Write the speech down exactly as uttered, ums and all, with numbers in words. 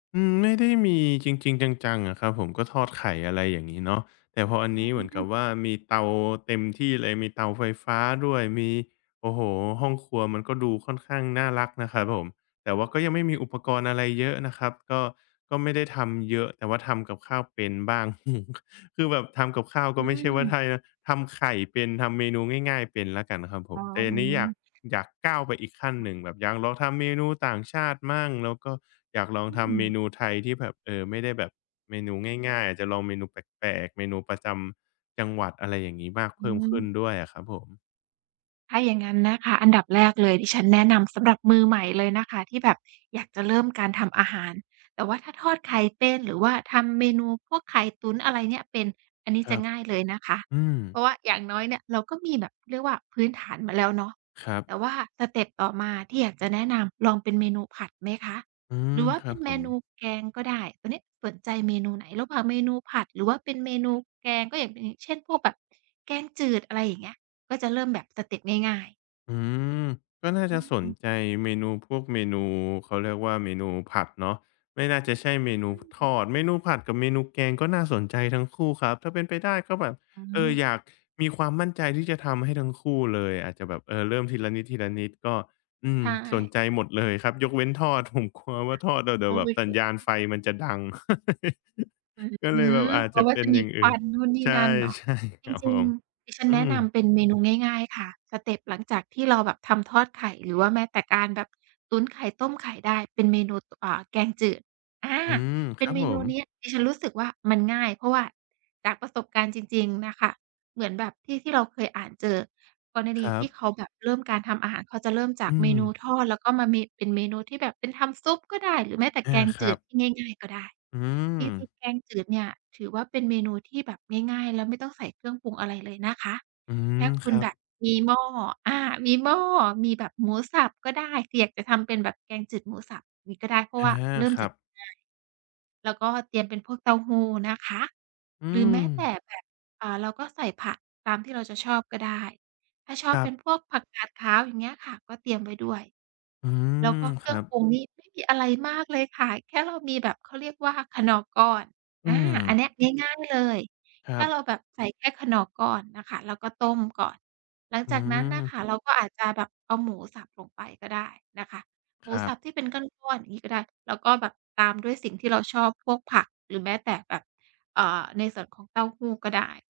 อืม ไม่ได้มีจริง ๆ จัง ๆ อะครับผม ก็ทอดไข่ อะไรอย่างงี้เนาะ แต่พออันนี้เอหืมือนกัม บว่า มีเตาเต็มที่เลย มีเตาไฟฟ้าด้วย มี โอ้โฮ ห้องครัว มันก็ดูค่อนข้างน่ารักนะครับผม แต่ว่าก็ยังไม่มีอุปกรณ์อะไรเยอะนะครับ ก็ ก็ไม่ได้ทำเยอะ แต่ว่าทำกับข้าวเป็นบ้าง คือแบบทำกับข้าวอกื็ไม่ใช่ว่าม ไท่ นะ ทำไข่เป็น ทำเมนูง่าย ๆ เป็นแล้วกันครับผอ๋อ ม แต่อืนี้ม อยาก อยากก้าวไปอีกขั้นหนึ่ง แบบอยากลองทำเมนูต่างชาติบ้าง แล้วก็อยากลอองืทำเมม นูไทยที่แบบ เอ่อ ไม่ได้แบบเมนูง่าย ๆ อาจจะลองเมนูแปลก ๆ เมนูประจำจังหวัด อะไรอย่างงี้ มากอเพืิ่มขึ้นม ด้วยอะครับผม ถ้าอย่างงั้นนะคะ อันดับแรกเลยดิฉันแนะนำสำหรับมือใหม่เลยนะคะ ที่แบบอยากจะเริ่มการทำอาหาร แต่ว่าถ้าทอดไข่เป็น หรือว่าทำเมนูพวกไข่ตุ๋นอะไรเนี่ยเป็น อันนี้คจระับ ง่ายเลยนะคะ อืเพรม าะว่าอย่างน้อยเนี่ยเราก็มีแบบ เขาเรียกว่า พื้นฐานมาแล้วเนาะ ครับ แต่ว่าสเต็ปต่อมาที่อยากจะแนะนำ ลองเป็นเมนูผัดไหมคะ อืหม รือว่าคเรปั็บนผเมนูม แกงก็ได้ ตัวนี้สนใจเมนูไหน ระหว่างเมนูผัด หรือว่าเป็นเมนูแกง? ก็อย่าง อย่างเช่นพวกแบบแกงจืด อะไรอย่างเงี้ย ก็จะเริ่มแบบสเต็ปง่าย ๆ อืม ก็น่าอจะสนืม ใจเมนูพวกเมนู เขาเรียกว่าเมนูผัดเนาะ ไม่น่าจะใช่เมนอู พ ทืม อด เมนูผัดกับเมนูแกงก็น่าสนใจทั้งคู่ครับ ถ้าเป็นไปได้ ก็แบบ อืเออ ม อยากมีความมั่นใจที่จะทำให้ทั้งคู่เลย อาจจะแบบ เออ เริ่มทีละนิด ๆ ก็ อืใม ชสน่ ใจหมดเลยครับยกเว้นทอด ผมกลัวว่าทอดแล้วเดีโ๋อยวแบบสัญญาณไ้ ฟมันจะดัง อืก็เลยแบม บอาเจพรจาะะว่เาป็จนะมอีย่างคอืว่ัน นนู่นนี่ใช่ นั่นเนาะ ๆ จครับริผง ม ๆ ดิฉัอนืแนะม นำเป็นเมนูง่าย ๆ ค่ะ สเต็ปหลังจากที่เราแบบทำทอดไข่ หรือว่าแม้แต่การแบบตุ๋นไข่ ต้มไข่ได้ เป็นเมนู ต อ่า เมนูแกงจืด อา อืม เปค็รนับเมผนูม เนี้ยดิฉันรู้สึกว่ามันง่าย เพราะว่าจากประสบการณ์จริง ๆ น่ะค่ะ เหมือนแบบที่ ที่เราเคยอ่านเจอ กรณคีรัที่บ เขาแบบเริ่มการทำอาหาร เขาจะเริ่มจาอืกเมนูม ทอด แล้วก็มาเม เป็นเมนูที่แบบ เป็นทำซุปก็ได้ หรือแม้แต่อแา กงคจรืัดบ ที่ง่าย ๆ ก็ได้ อืที่จรอ ิงแกงจืดเนี่ยถือว่าเป็นเมนูที่แบบง่าย ๆ แล้วไม่ต้องใส่เครื่องปรุงอะไรเลยนะคะ อืแค่อ คคุณรัแบบ บมีหม้อ อา มีหม้อ มีแบบหมูสับก็ได้ คืออยากจะทำเป็นแบบแกงจืดหมูสับนี้ก็ได้ เพราะอา ว่าเริ่มครจัากบ ง่าย แล้วก็เตรียมเป็นพวกเต้าหู้นะคะ อืหรือแม้แต่ม แบบ อ่า เราก็ใส่ผักตามที่เราจะชอบก็ได้ ถ้าชอคบรเัป็บ นพวกผักกาดขาว อย่างเงี้ยค่ะ ก็เตรียมไว้ด้วย อืแล้วอ ก็เคครื่รอัง บ ปรุงนี่ไม่มีอะไรมากเลยค่ะ แค่เรามีแบบ เขาเรียกว่าคนอร์ก้อน ออืา อันนม ี้ ง่าย ๆ เลย คแรคั่บ เราแบบ ใส่แค่คนอร์ก้อนนะคะ แล้วก็ต้มก่อน หลังอืจากนั้นน่ะคม ่ะเราก็อาจจะแบบเอาหมูสับลงไปก็ได้นะคะ หมคูรัสบ ับที่เป็นก้อน ๆ อย่างงี้ก็ได้ แล้วก็แบบตามด้วยสิ่งที่เราชอบ พวกผัก หรือแม้แต่แบบ อ่า ในส่วนของเต้าหู้ก็ได้